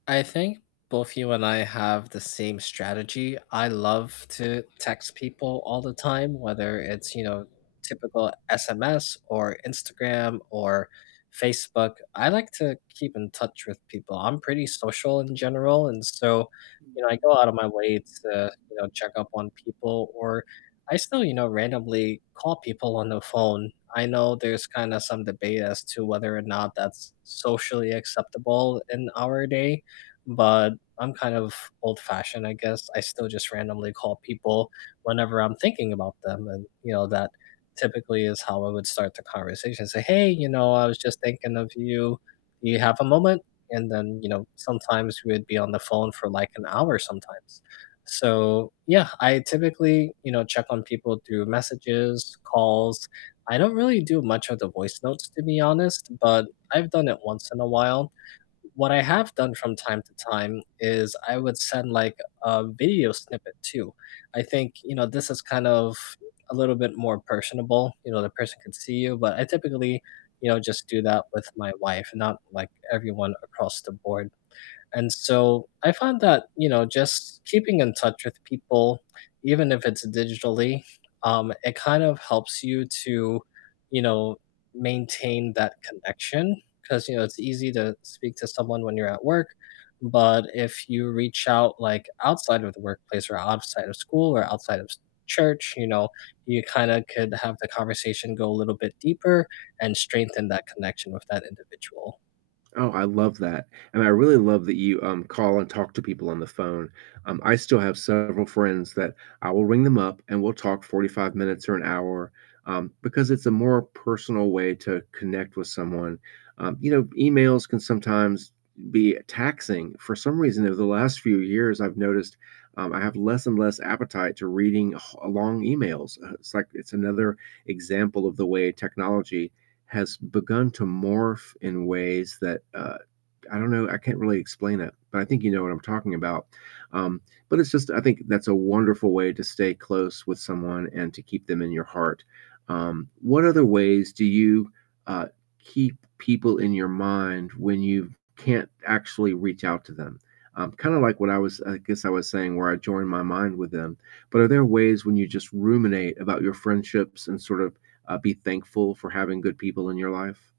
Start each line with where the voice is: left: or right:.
left: I think both you and I have the same strategy. I love to text people all the time, whether it's, you know, typical SMS or Instagram or Facebook. I like to keep in touch with people. I'm pretty social in general, and so, you know, I go out of my way to, you know, check up on people, or I still, you know, randomly call people on the phone. I know there's kinda some debate as to whether or not that's socially acceptable in our day, but I'm kind of old-fashioned, I guess. I still just randomly call people whenever I'm thinking about them and, you know, that typically is how I would start the conversation. Say, "Hey, you know, I was just thinking of you. Do you have a moment?" And then, you know, sometimes we'd be on the phone for, like, an hour sometimes. So yeah, I typically, you know, check on people through messages, calls I don't really do much of the voice notes, to be honest, but I've done it once in a while. What I have done from time to time is I would send, like, a video snippet too. I think, you know, this is kind of a little bit more personable. You know, the person could see you, but I typically, you know, just do that with my wife, not, like, everyone across the board, and so, I find that, you know, just keeping in touch with people, even if it's digitally, um, it kind of helps you to, you know, maintain that connection. 'Cause, you know, it's easy to speak to someone when you're at work, but if you reach out, like, outside of the workplace or outside of school or outside of church, you know, you kinda could have the conversation go a little bit deeper and strengthen that connection with that individual.
right: Oh, I love that, and I really love that you, um, call and talk to people on the phone, um, I still have several friends that I will ring them up and we'll talk 45 minutes or an hour, um, because it's a more personal way to connect with someone. Um, you know, emails can sometimes be taxing. For some reason, it was the last few years I've noticed, um, I have less and less appetite to reading h long emails, uh, it's like it's another example of the way technology has begun to morph in ways that, uh, I don't know, I can't really explain it, but I think you know what I'm talking about. Um, but it's just I think that's a wonderful way to stay close with someone and to keep them in your heart. Um, what other ways do you, uh, keep people in your mind when you can't actually reach out to them? Um, kinda like what I was I guess I was saying where I join my mind with them. But are there ways when you just ruminate about your friendships and sort of, uh, be thankful for having good people in your life?